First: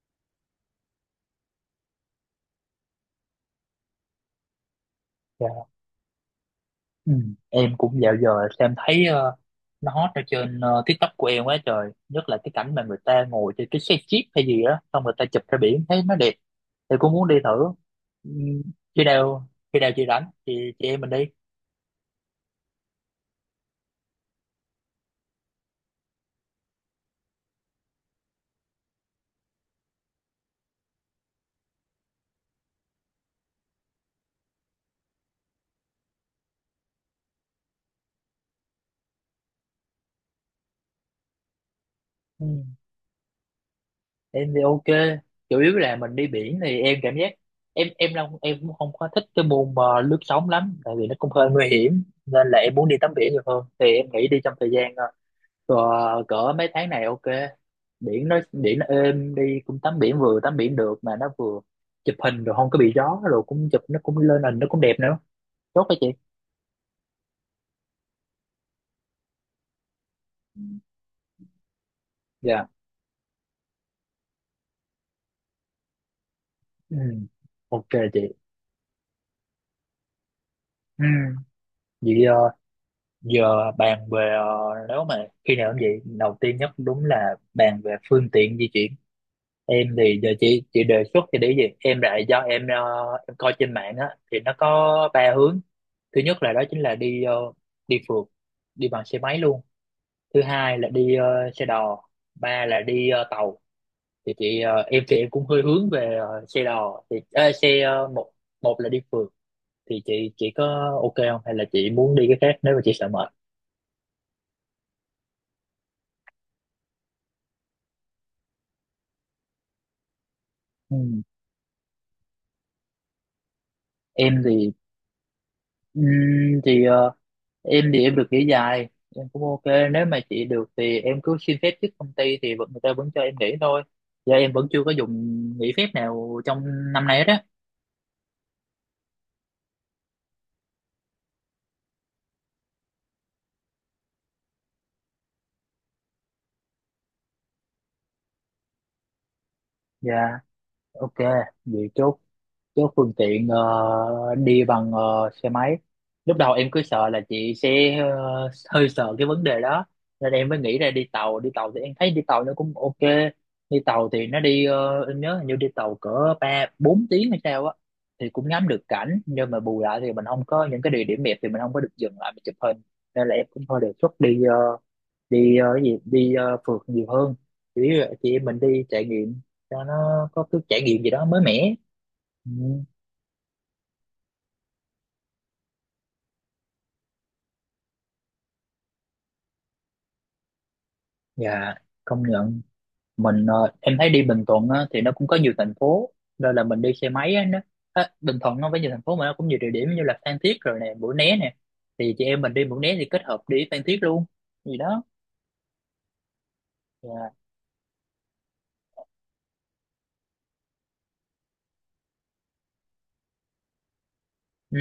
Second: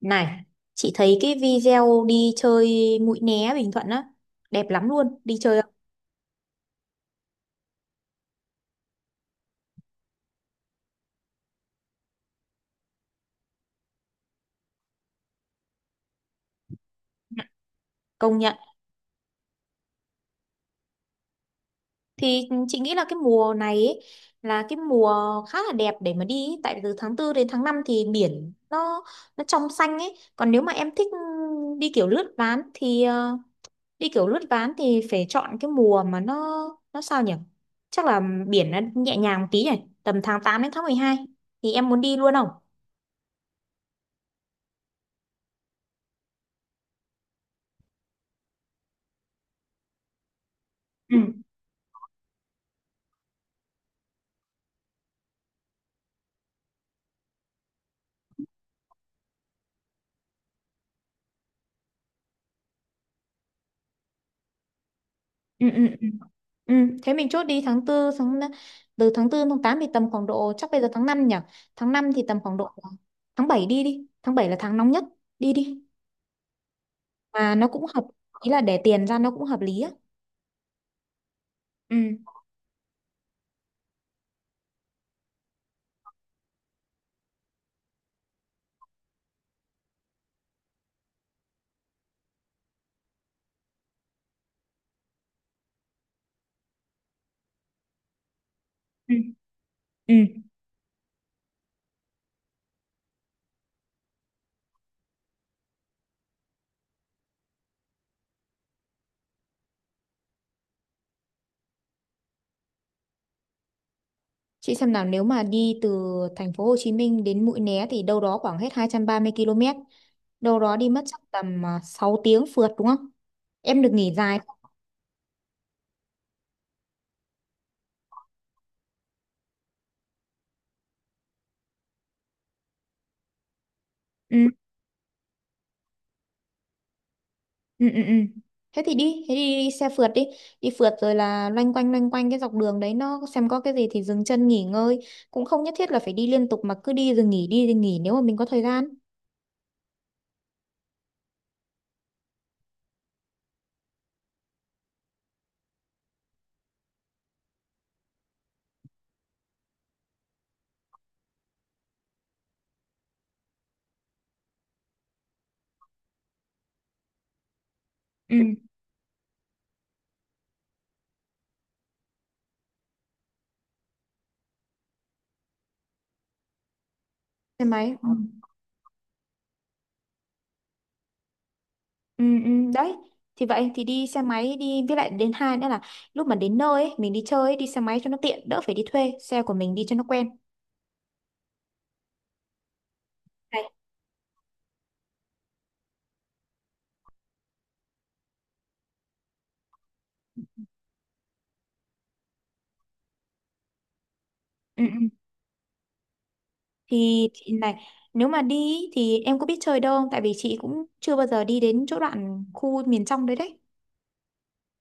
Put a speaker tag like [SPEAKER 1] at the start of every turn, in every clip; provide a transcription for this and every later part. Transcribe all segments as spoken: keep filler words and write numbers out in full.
[SPEAKER 1] Này, chị thấy cái video đi chơi Mũi Né Bình Thuận á, đẹp lắm luôn, đi chơi không?
[SPEAKER 2] Dạ. Ừ. Em cũng dạo giờ xem thấy ờ, nó hot ở trên ờ, TikTok của em quá trời, nhất là cái cảnh mà người ta ngồi trên cái xe jeep hay gì đó, xong người ta chụp ra biển thấy nó đẹp thì cũng muốn đi
[SPEAKER 1] Dạ,
[SPEAKER 2] thử. Ừ,
[SPEAKER 1] công nhận.
[SPEAKER 2] khi nào khi nào chị rảnh thì chị em mình đi.
[SPEAKER 1] Thì chị nghĩ là cái mùa này ấy, là cái mùa khá là đẹp để mà đi ấy. Tại vì từ tháng tư đến tháng năm thì biển nó nó trong xanh ấy. Còn nếu mà em thích đi kiểu lướt ván thì ờ, đi kiểu lướt ván thì phải chọn cái mùa mà nó nó sao nhỉ? Chắc là biển nó nhẹ nhàng một tí nhỉ, tầm tháng tám đến tháng mười hai thì em muốn đi luôn
[SPEAKER 2] Ừ,
[SPEAKER 1] không?
[SPEAKER 2] em thì ok, chủ yếu là mình đi biển thì em cảm giác em em không em cũng không có thích cái môn mà lướt sóng lắm, tại vì nó
[SPEAKER 1] Ừ,
[SPEAKER 2] cũng hơi nguy hiểm, nên là em muốn đi tắm biển nhiều hơn, thì em nghĩ đi trong thời gian ờ, cỡ mấy tháng này ok, biển nó biển nó êm, đi cũng tắm biển, vừa tắm biển được mà nó vừa chụp hình rồi không có bị gió, rồi cũng chụp nó cũng lên hình nó cũng đẹp nữa.
[SPEAKER 1] ừ,
[SPEAKER 2] Tốt
[SPEAKER 1] ừ.
[SPEAKER 2] hả
[SPEAKER 1] Ừ.
[SPEAKER 2] chị.
[SPEAKER 1] Ừ, thế mình chốt đi tháng tư tháng từ tháng tư tháng tám thì tầm khoảng độ, chắc bây giờ tháng năm nhỉ. Tháng năm thì tầm khoảng
[SPEAKER 2] Dạ.
[SPEAKER 1] độ tháng bảy đi đi. Tháng bảy là tháng nóng nhất. Đi đi.
[SPEAKER 2] Ừ.
[SPEAKER 1] Mà nó cũng
[SPEAKER 2] Ok
[SPEAKER 1] hợp,
[SPEAKER 2] chị.
[SPEAKER 1] ý là để tiền ra nó cũng hợp lý á.
[SPEAKER 2] Ừ.
[SPEAKER 1] Ừ.
[SPEAKER 2] Vậy ờ, giờ bàn về ờ, nếu mà khi nào cũng vậy, đầu tiên nhất đúng là bàn về phương tiện di chuyển. Em thì giờ chị chị đề xuất thì để gì em lại, do em ờ, em coi trên mạng á thì nó có ba hướng. Thứ nhất là đó chính là đi ờ, đi phượt, đi bằng
[SPEAKER 1] Ừ.
[SPEAKER 2] xe máy luôn.
[SPEAKER 1] Ừ.
[SPEAKER 2] Thứ hai là đi ờ, xe đò. Ba là đi ờ, tàu. Thì chị ờ, em thì em cũng hơi hướng về ờ, xe đò, thì ờ, xe ờ, một, một là đi phượt. Thì chị chị có ok không, hay là chị muốn đi cái khác nếu mà chị sợ mệt.
[SPEAKER 1] Chị xem nào, nếu mà đi từ thành phố Hồ Chí Minh đến Mũi Né thì đâu đó khoảng hết hai trăm ba mươi ki lô mét. Đâu đó đi mất chắc
[SPEAKER 2] Ừ.
[SPEAKER 1] tầm à, sáu tiếng phượt đúng không? Em được nghỉ dài
[SPEAKER 2] Em
[SPEAKER 1] không?
[SPEAKER 2] thì ừm, thì ờ, em thì em được nghỉ dài, em cũng ok. Nếu mà chị được thì em cứ xin phép trước công ty, thì vẫn người ta vẫn cho em nghỉ thôi. Giờ
[SPEAKER 1] Ừ.
[SPEAKER 2] em vẫn chưa có dùng nghỉ phép nào trong năm nay hết á.
[SPEAKER 1] Ừ, ừ, ừ, thế thì đi thế đi, đi xe phượt đi, đi phượt rồi là loanh quanh loanh quanh cái dọc đường đấy nó xem có cái gì thì dừng chân nghỉ ngơi, cũng không nhất thiết là phải đi liên tục mà cứ đi rồi nghỉ, đi rồi nghỉ nếu mà mình có thời gian.
[SPEAKER 2] Dạ. Ok, vậy chốt. Chứ phương tiện ờ, đi bằng ờ, xe máy, lúc đầu em cứ sợ là chị sẽ ờ, hơi sợ cái vấn đề đó, nên em mới nghĩ ra đi tàu. Đi tàu thì em thấy đi tàu nó cũng ok. Đi tàu thì nó đi ờ, em nhớ hình như đi tàu cỡ ba bốn tiếng hay sao á, thì
[SPEAKER 1] Ừ,
[SPEAKER 2] cũng ngắm được cảnh, nhưng mà bù lại thì mình không có những cái địa điểm đẹp thì mình không có được dừng lại mình chụp hình. Nên là em cũng thôi đề xuất đi ờ, đi ờ, cái gì đi ờ, phượt nhiều hơn.
[SPEAKER 1] xe
[SPEAKER 2] Chỉ
[SPEAKER 1] máy, ừ.
[SPEAKER 2] chị em mình đi trải nghiệm cho nó có cái trải nghiệm gì đó mới mẻ.
[SPEAKER 1] Ừ, ừ,
[SPEAKER 2] Ừ.
[SPEAKER 1] đấy, thì vậy thì đi xe máy đi, với lại đến hai nữa là lúc mà đến nơi ấy, mình đi chơi ấy, đi xe máy cho nó tiện, đỡ phải đi thuê xe, của mình đi cho nó quen
[SPEAKER 2] Dạ, công nhận. Mình
[SPEAKER 1] này.
[SPEAKER 2] ờ, em thấy đi Bình Thuận á, thì nó cũng có nhiều thành phố, nên là mình đi xe máy á, nó á, Bình Thuận nó với nhiều thành phố, mà nó cũng nhiều địa điểm như là Phan Thiết rồi nè, Mũi Né nè. Thì chị em mình đi Mũi Né thì kết hợp đi Phan Thiết luôn gì
[SPEAKER 1] Ừ,
[SPEAKER 2] đó.
[SPEAKER 1] ừ. Thì
[SPEAKER 2] Dạ.
[SPEAKER 1] chị này, nếu mà đi ý, thì em có biết chơi đâu không, tại vì chị cũng chưa bao giờ đi đến chỗ đoạn khu miền trong đấy đấy.
[SPEAKER 2] Ừ,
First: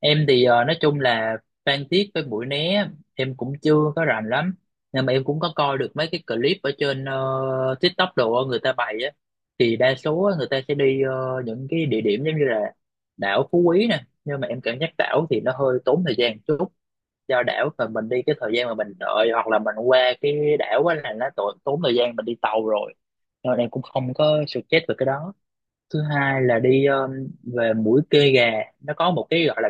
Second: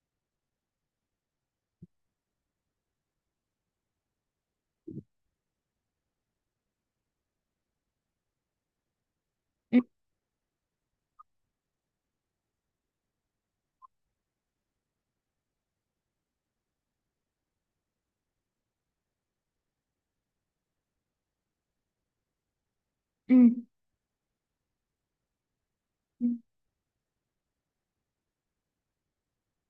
[SPEAKER 2] em thì ờ, nói chung là Phan Thiết với Mũi Né em cũng chưa có rành lắm, nhưng mà em cũng có coi được mấy cái clip ở trên ờ, TikTok đồ á, người ta bày á, thì đa số á, người ta sẽ đi ờ, những cái địa điểm giống như là đảo Phú Quý nè. Nhưng mà em cảm giác đảo thì nó hơi tốn thời gian chút, do đảo mà mình đi, cái thời gian mà mình đợi hoặc là mình qua cái đảo á là nó tốn tốn thời gian, mình đi tàu rồi.
[SPEAKER 1] Ừ,
[SPEAKER 2] Nên em cũng không có suggest về cái đó. Thứ
[SPEAKER 1] ừ,
[SPEAKER 2] hai là đi ờ, về mũi Kê Gà, nó có một cái gọi là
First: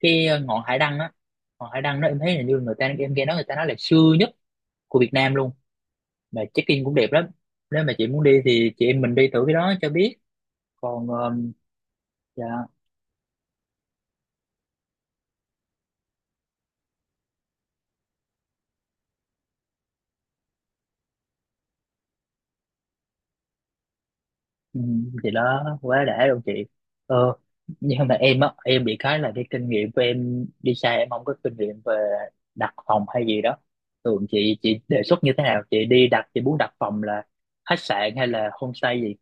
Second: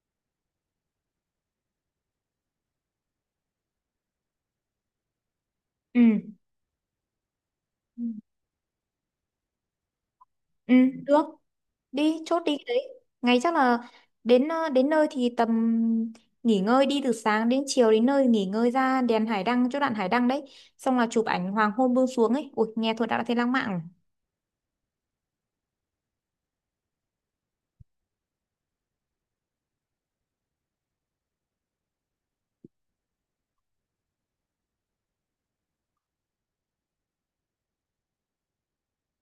[SPEAKER 2] cái ờ, ngọn hải đăng á. Ngọn hải đăng đó em thấy là, như người ta em nghe nói người ta nói là xưa nhất của Việt Nam luôn,
[SPEAKER 1] ừ,
[SPEAKER 2] mà check-in cũng đẹp lắm. Nếu mà chị muốn đi thì chị em mình đi thử cái đó cho biết.
[SPEAKER 1] ừ,
[SPEAKER 2] Còn
[SPEAKER 1] được,
[SPEAKER 2] ờm,
[SPEAKER 1] đi chốt
[SPEAKER 2] dạ.
[SPEAKER 1] đi cái đấy. Ngày chắc là đến ờ, đến nơi thì tầm nghỉ ngơi, đi từ sáng đến chiều đến nơi nghỉ ngơi, ra đèn hải đăng chỗ đoạn hải đăng đấy, xong là chụp ảnh hoàng hôn buông xuống ấy, ui nghe thôi đã thấy lãng mạn rồi.
[SPEAKER 2] Ừ, thì đó quá đã luôn chị. ờ nhưng mà em á, em bị cái là cái kinh nghiệm của em đi xa, em không có kinh nghiệm về đặt phòng hay gì đó. Thường chị chị đề xuất như thế nào, chị đi đặt, chị muốn đặt phòng là khách sạn hay là homestay gì.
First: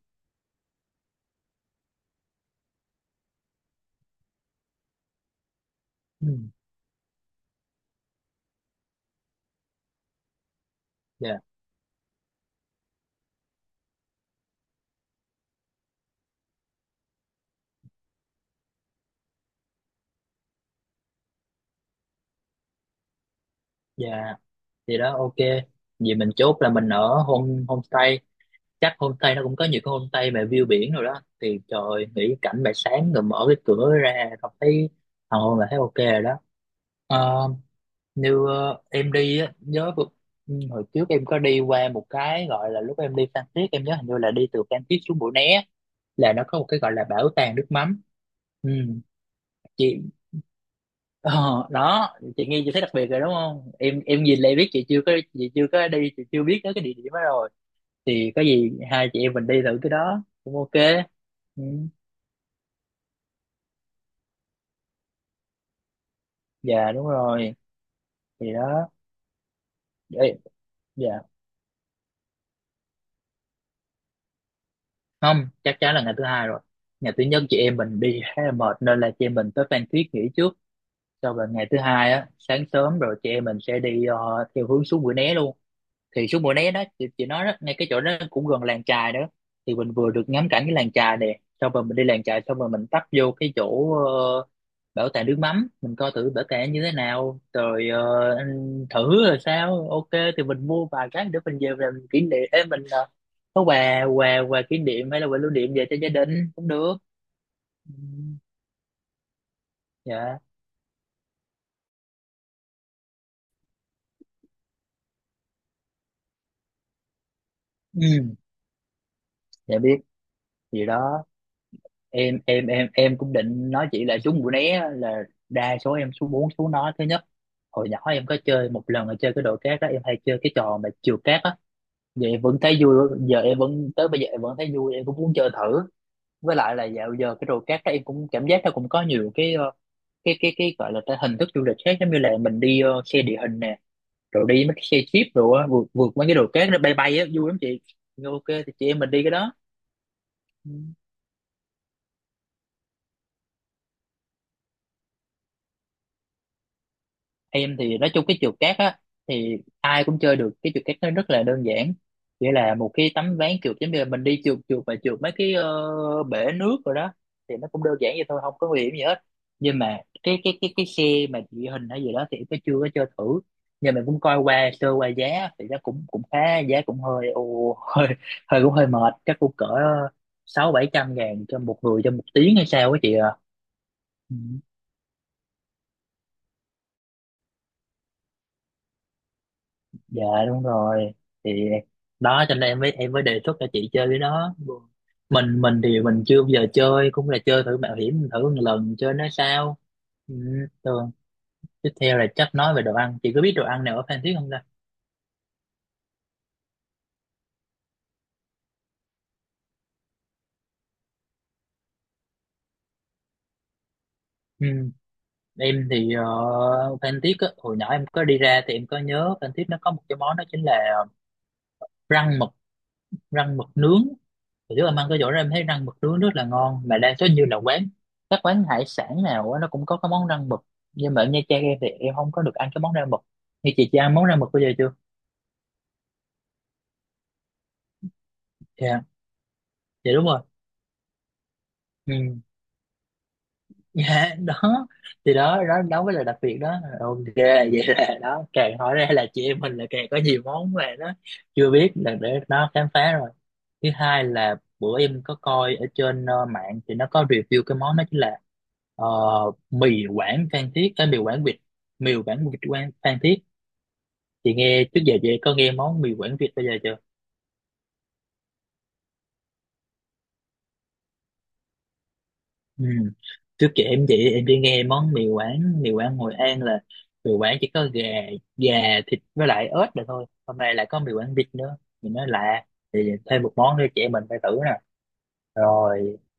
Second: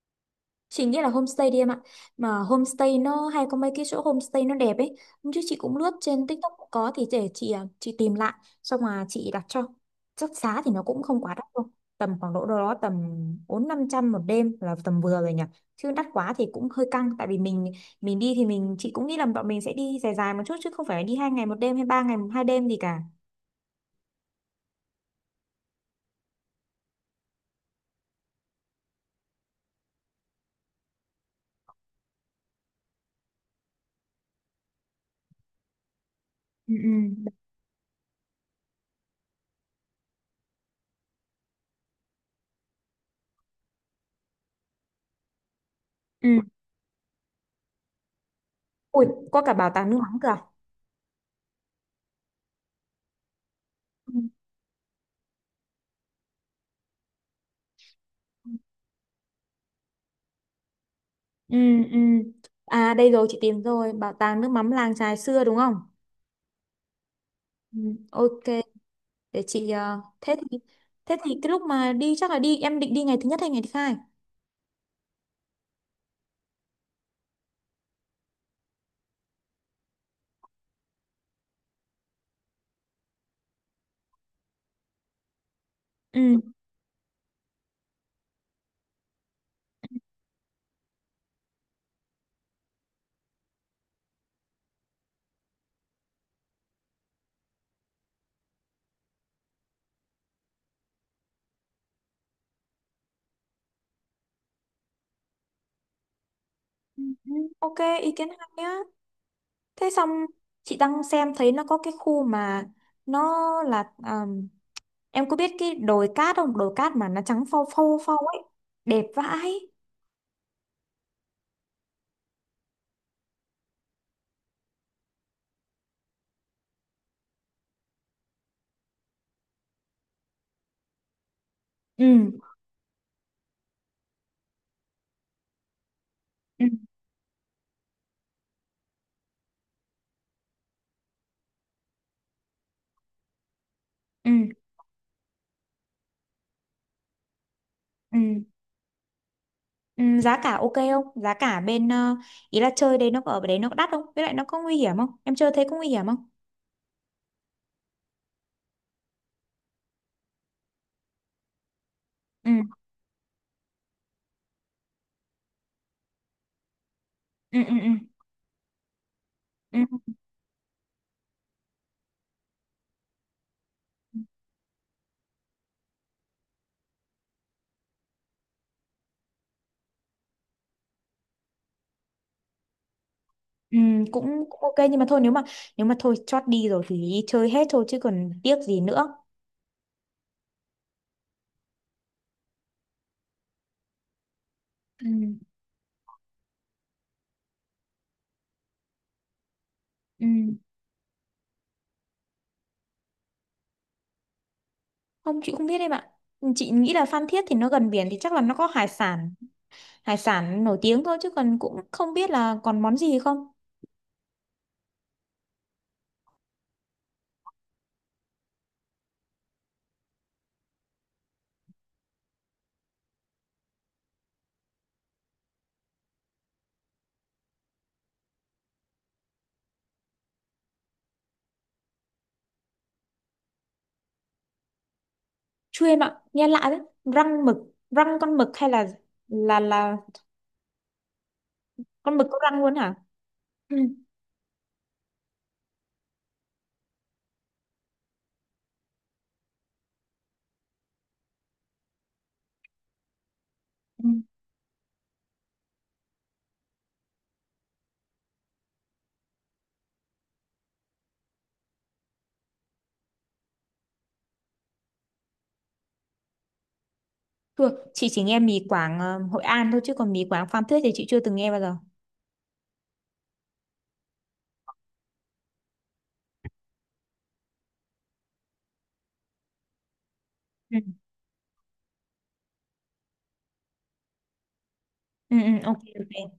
[SPEAKER 1] Chị nghĩ là homestay đi em ạ. Mà homestay nó hay có mấy cái chỗ homestay nó đẹp ấy. Hôm trước chị cũng lướt trên
[SPEAKER 2] Ừ.
[SPEAKER 1] TikTok cũng có, thì để chị à, chị tìm lại xong mà chị đặt cho. Chắc giá thì nó cũng không quá
[SPEAKER 2] Dạ.
[SPEAKER 1] đắt đâu. Tầm khoảng độ đâu đó tầm bốn năm trăm một đêm là tầm vừa rồi nhỉ. Chứ đắt quá thì cũng hơi căng, tại vì mình mình đi thì mình chị cũng nghĩ là bọn mình sẽ đi dài dài một chút chứ không phải đi hai ngày một đêm hay ba ngày hai đêm gì cả.
[SPEAKER 2] Dạ, thì đó ok, vì mình chốt là mình ở home homestay. Chắc homestay nó cũng có nhiều cái homestay mà view biển rồi đó, thì trời ơi, nghĩ cảnh bài sáng rồi mở cái cửa ra không thấy hoàng hôn là thấy ok rồi đó.
[SPEAKER 1] Ừ, ừ.
[SPEAKER 2] Ờ, như ờ, em đi á, nhớ vừa- ừ, hồi trước em có đi qua một cái gọi là, lúc em đi Phan Thiết em nhớ hình như là đi từ Phan Thiết xuống Mũi Né là
[SPEAKER 1] Ừ.
[SPEAKER 2] nó có một cái gọi là bảo tàng nước mắm. Ừ,
[SPEAKER 1] Ui, có cả bảo tàng nước
[SPEAKER 2] chị.
[SPEAKER 1] mắm cơ à?
[SPEAKER 2] ờ, đó, chị nghe chị thấy đặc biệt rồi đúng không, em
[SPEAKER 1] Ừ.
[SPEAKER 2] em nhìn lại biết chị chưa có, chị chưa có đi, chị chưa biết tới cái địa điểm đó rồi. Thì có gì hai chị em mình đi thử cái đó cũng ok.
[SPEAKER 1] Ừ,
[SPEAKER 2] Ừ.
[SPEAKER 1] ừ. À đây rồi, chị tìm rồi, bảo tàng nước mắm làng chài xưa đúng không?
[SPEAKER 2] Dạ đúng rồi.
[SPEAKER 1] Ừ, ok,
[SPEAKER 2] Thì đó.
[SPEAKER 1] để chị ờ,
[SPEAKER 2] Ê,
[SPEAKER 1] thế thì thế
[SPEAKER 2] dạ,
[SPEAKER 1] thì cái lúc mà đi chắc là đi, em định đi ngày thứ nhất hay ngày thứ hai?
[SPEAKER 2] không, chắc chắn là ngày thứ hai rồi. Ngày thứ nhất chị em mình đi khá là mệt, nên là chị em mình tới Phan Thiết nghỉ trước, sau rồi ngày thứ hai á sáng sớm rồi chị em mình sẽ đi ờ, theo hướng xuống Mũi Né luôn. Thì
[SPEAKER 1] Ừ.
[SPEAKER 2] xuống mùa né đó chị, chị nói đó, ngay cái chỗ đó cũng gần làng chài đó. Thì mình vừa được ngắm cảnh cái làng chài đẹp, xong rồi mình đi làng chài, xong rồi mình tấp vô cái chỗ ờ, bảo tàng nước mắm, mình coi thử bảo tàng như thế nào, rồi ờ, anh thử rồi sao ok. Thì mình mua vài cái để mình về làm kỷ niệm. Ê, mình ờ, có quà quà quà kỷ niệm hay là quà lưu niệm về cho gia đình cũng được.
[SPEAKER 1] Ừ, ừ, ok,
[SPEAKER 2] Ừ.
[SPEAKER 1] ý kiến hay nhá. Thế xong
[SPEAKER 2] Dạ.
[SPEAKER 1] chị đang xem thấy nó có cái khu mà nó là ờm, em có biết cái đồi cát không? Đồi cát mà nó trắng phau phau phau
[SPEAKER 2] Ừ.
[SPEAKER 1] ấy, đẹp vãi.
[SPEAKER 2] Dạ biết gì đó. Em em em em cũng định nói chị là trúng mũi né á, là đa số em số bốn số nó thứ nhất. Hồi nhỏ em có chơi một lần là chơi cái đồ cát đó, em hay chơi cái trò mà trượt cát á. Giờ
[SPEAKER 1] Ừ.
[SPEAKER 2] em vẫn thấy vui, giờ em vẫn tới bây giờ em vẫn thấy vui, em cũng muốn chơi thử. Với
[SPEAKER 1] Ừ.
[SPEAKER 2] lại là dạo giờ cái đồ cát đó em cũng cảm giác nó cũng có nhiều cái ờ, cái cái cái gọi là cái hình thức du lịch khác, giống như là mình đi ờ, xe địa hình nè,
[SPEAKER 1] Ừ.
[SPEAKER 2] rồi đi mấy cái xe jeep rồi á, vượt vượt mấy cái đồ cát, nó bay bay á, vui lắm chị.
[SPEAKER 1] Ừ.
[SPEAKER 2] Ok thì chị em mình đi cái đó.
[SPEAKER 1] Ừ, giá cả
[SPEAKER 2] Ừ.
[SPEAKER 1] ok không? Giá cả bên ờ, ý là chơi đấy nó có- ở đấy nó có đắt không? Với lại nó có nguy hiểm không? Em chơi thế có nguy hiểm không?
[SPEAKER 2] Em thì nói chung cái trượt cát á, thì ai cũng chơi được. Cái trượt cát nó rất là đơn giản, chỉ
[SPEAKER 1] Ừ,
[SPEAKER 2] là một cái tấm ván trượt, giống như là mình đi trượt trượt và trượt mấy cái ờ, bể nước rồi đó. Thì
[SPEAKER 1] ừ,
[SPEAKER 2] nó
[SPEAKER 1] ừ,
[SPEAKER 2] cũng
[SPEAKER 1] ừ.
[SPEAKER 2] đơn giản vậy thôi, không có nguy hiểm gì hết.
[SPEAKER 1] Ừ,
[SPEAKER 2] Nhưng mà cái cái cái cái xe mà địa hình hay gì đó thì em có chưa có chơi thử, nhưng mà cũng coi qua sơ qua giá thì nó cũng cũng khá, giá cũng hơi ồ, hơi hơi cũng hơi mệt, chắc cũng cỡ sáu bảy trăm ngàn cho một người cho một tiếng hay sao á chị à.
[SPEAKER 1] ừ, cũng, cũng ok, nhưng mà thôi nếu mà nếu mà thôi chót đi rồi thì đi chơi hết thôi chứ còn tiếc gì nữa.
[SPEAKER 2] Dạ đúng rồi, thì đó cho nên em mới em mới đề xuất cho chị chơi cái đó.
[SPEAKER 1] Ừ,
[SPEAKER 2] Mình mình thì mình chưa bao giờ chơi, cũng là chơi thử mạo hiểm thử một lần chơi nó sao.
[SPEAKER 1] ừ.
[SPEAKER 2] Ừ, thường tiếp theo là chắc nói về đồ ăn, chị có biết đồ ăn nào ở Phan Thiết không ta.
[SPEAKER 1] Không, chị không biết em ạ. Chị nghĩ là Phan Thiết thì nó gần biển thì chắc là nó có hải sản, hải sản nổi tiếng thôi chứ còn cũng không biết là còn món gì không.
[SPEAKER 2] Ừ, em thì ờ, Phan Thiết á, hồi nhỏ em có đi ra thì em có nhớ Phan Thiết nó có một cái món đó chính là răng mực, rang mực nướng. Hồi trước em ăn cái chỗ đó em thấy rang mực nướng rất là ngon, mà đa số như là quán các quán hải sản nào á, nó cũng có cái món rang mực. Nhưng mà ở Nha Trang em thì em không có được ăn cái món rang mực. Như chị chị ăn món rang mực bây giờ chưa.
[SPEAKER 1] Chưa em ạ, nghe lạ đấy. Răng mực, răng con mực hay là
[SPEAKER 2] Dạ.
[SPEAKER 1] là là
[SPEAKER 2] Dạ đúng rồi. Ừ.
[SPEAKER 1] con mực có răng luôn hả?
[SPEAKER 2] Dạ đó. Thì đó đó đó mới là đặc biệt đó, ok. Vậy là đó càng hỏi ra là chị em mình là càng có nhiều món mà nó chưa biết, là để nó khám phá rồi. Thứ
[SPEAKER 1] Ừ.
[SPEAKER 2] hai là bữa em có coi ở trên ờ, mạng thì nó có review cái món đó chính là ờ, mì Quảng Phan Thiết, cái mì Quảng việt, mì Quảng việt Quảng Phan Thiết. Chị nghe trước giờ chị có nghe món mì Quảng việt bây giờ chưa.
[SPEAKER 1] Thưa, chị chỉ nghe mì Quảng ờ, Hội An thôi chứ còn mì Quảng Phan Thiết thì chị chưa từng nghe bao giờ.
[SPEAKER 2] Ừ. Trước kia em chị em chỉ nghe món mì Quảng mì Quảng Hội An là mì Quảng chỉ có gà gà thịt với lại ớt là thôi, hôm nay
[SPEAKER 1] Ừ.
[SPEAKER 2] lại có mì Quảng vịt nữa mình nói lạ. Thì thêm một món nữa chị em mình phải thử nè.
[SPEAKER 1] Ừ, ừ, ok,
[SPEAKER 2] Rồi.
[SPEAKER 1] ok.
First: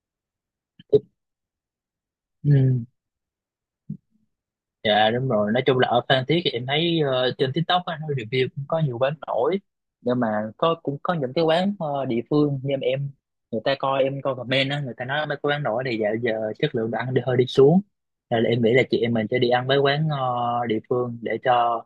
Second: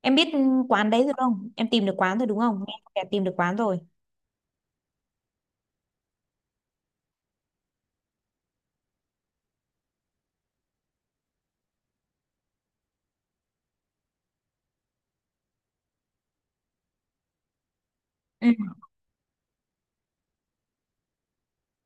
[SPEAKER 1] Em biết ừ, quán đấy rồi không? Em tìm được quán rồi đúng không? Nghe
[SPEAKER 2] Ừ.
[SPEAKER 1] có vẻ tìm được quán rồi.
[SPEAKER 2] Dạ đúng rồi, nói chung là ở Phan Thiết thì em thấy ờ, trên TikTok á, nó review cũng có nhiều quán nổi, nhưng mà có cũng có những cái quán ờ, địa phương, nhưng mà em, người ta coi em coi comment á, người ta nói mấy cái quán nổi này dạo giờ chất lượng đồ ăn đi hơi đi xuống, nên
[SPEAKER 1] Ừ,
[SPEAKER 2] là em nghĩ là chị em mình sẽ đi ăn mấy quán ờ, địa phương để cho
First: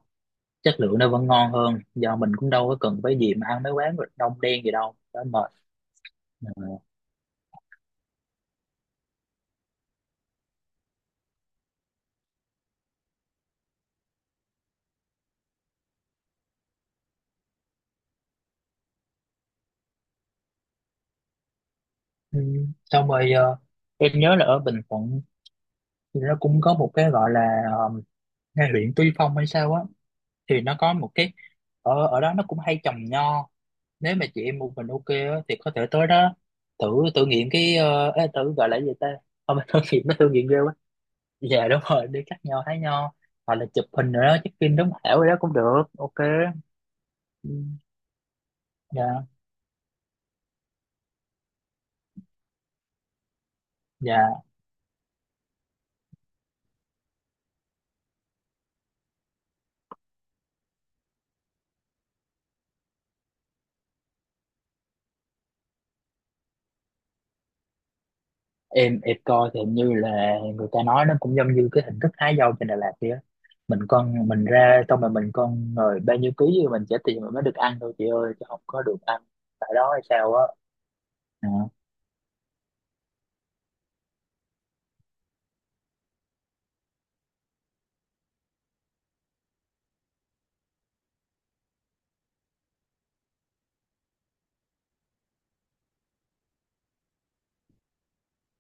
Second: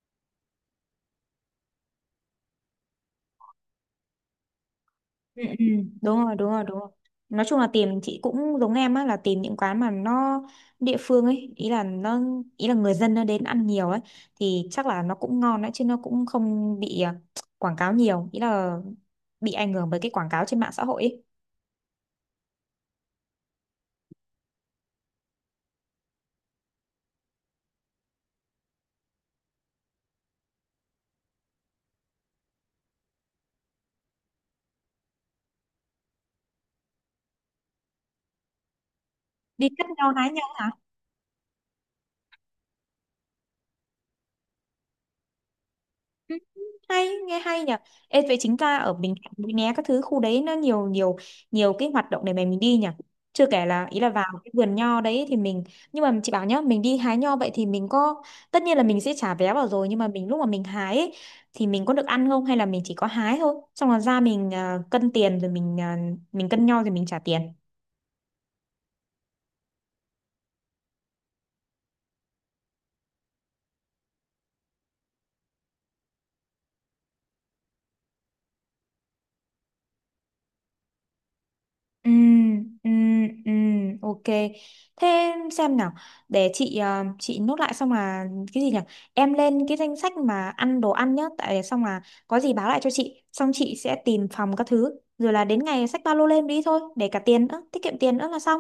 [SPEAKER 2] chất lượng nó vẫn ngon hơn, do mình cũng đâu có cần phải gì mà ăn mấy quán đông đen gì đâu, đó
[SPEAKER 1] ừ,
[SPEAKER 2] mệt.
[SPEAKER 1] ừ. Đúng rồi, đúng rồi,
[SPEAKER 2] Ờ.
[SPEAKER 1] đúng rồi. Nói chung là tìm chị cũng giống em á, là tìm những quán mà nó địa phương ấy, ý là nó ý là người dân nó đến ăn nhiều ấy thì chắc là nó cũng ngon đấy chứ nó cũng không bị ờ, quảng cáo nhiều, ý là bị ảnh hưởng bởi cái quảng cáo trên mạng xã hội ấy.
[SPEAKER 2] Ừ. Xong rồi ờ, em nhớ là ở Bình Thuận thì nó cũng có một cái gọi là ờ, ngay huyện Tuy Phong hay sao á, thì nó có một cái, ở ở đó nó cũng hay trồng nho. Nếu mà chị em một mình ok á, thì có thể tới đó thử, thử nghiệm cái ờ, ê, thử gọi là gì ta, không phải
[SPEAKER 1] Đi
[SPEAKER 2] thử
[SPEAKER 1] cắt
[SPEAKER 2] nghiệm,
[SPEAKER 1] nhau
[SPEAKER 2] nó thử
[SPEAKER 1] hái nhau.
[SPEAKER 2] nghiệm ghê quá. Dạ đúng rồi, đi cắt nho hái nho, hoặc là chụp hình nữa đó, check in đúng hảo đó cũng được ok.
[SPEAKER 1] Ừ, hay nghe
[SPEAKER 2] Ừ.
[SPEAKER 1] hay nhỉ. Ê, vậy chính ra ở Bình
[SPEAKER 2] Dạ.
[SPEAKER 1] Thạnh Mũi Né các thứ khu đấy nó nhiều nhiều nhiều cái hoạt động để mà mình đi nhỉ, chưa kể là ý là
[SPEAKER 2] Dạ
[SPEAKER 1] vào cái vườn nho đấy thì mình, nhưng mà chị bảo nhá, mình đi hái nho vậy thì mình có, tất nhiên là mình sẽ trả vé vào rồi, nhưng mà mình lúc mà mình hái ấy, thì mình có được ăn không hay là mình chỉ có hái thôi, xong rồi ra mình à, cân tiền rồi mình à, mình cân nho rồi mình trả tiền.
[SPEAKER 2] em em coi thì hình như là người ta nói nó cũng giống như cái hình thức hái dâu trên Đà Lạt kia, mình con mình ra xong rồi mình con rồi bao nhiêu ký gì mình trả tiền mình mới được ăn thôi chị ơi, chứ không có được ăn tại đó hay sao á. Dạ.
[SPEAKER 1] Ừ, ừ, ừ, ok. Thế xem nào, để chị ờ, chị nốt lại xong là cái gì nhỉ? Em lên cái danh sách mà ăn đồ ăn nhá, tại xong là có gì báo lại cho chị, xong chị sẽ tìm phòng các thứ, rồi là đến ngày xách ba lô lên đi thôi, để cả tiền nữa, tiết kiệm tiền nữa là xong.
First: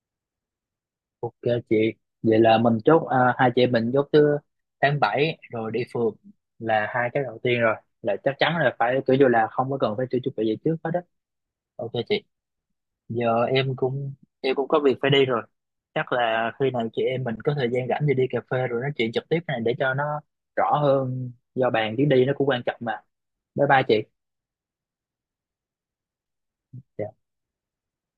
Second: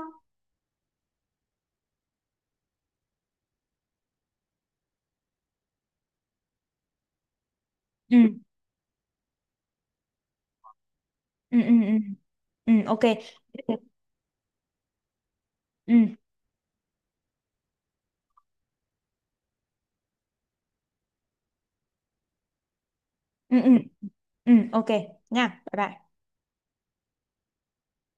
[SPEAKER 2] Ok chị, vậy là mình chốt à, hai chị em mình chốt thứ tháng bảy rồi đi phượt là hai cái đầu tiên rồi, là
[SPEAKER 1] Ừ,
[SPEAKER 2] chắc chắn là phải kiểu như là không có cần phải tự chuẩn bị gì trước hết á.
[SPEAKER 1] ừ, ừ,
[SPEAKER 2] Ok
[SPEAKER 1] ừ,
[SPEAKER 2] chị,
[SPEAKER 1] ừ, ok.
[SPEAKER 2] giờ
[SPEAKER 1] Ừ,
[SPEAKER 2] em cũng em cũng có việc phải đi rồi.
[SPEAKER 1] ừ,
[SPEAKER 2] Chắc là khi nào chị em mình có thời gian rảnh thì đi cà phê rồi nói chuyện trực tiếp này, để cho nó rõ hơn do bàn chuyến đi nó cũng quan trọng mà.
[SPEAKER 1] ừ,
[SPEAKER 2] Bye
[SPEAKER 1] ừ,
[SPEAKER 2] bye chị.
[SPEAKER 1] ừ, ok nha, bye bye.
[SPEAKER 2] Dạ.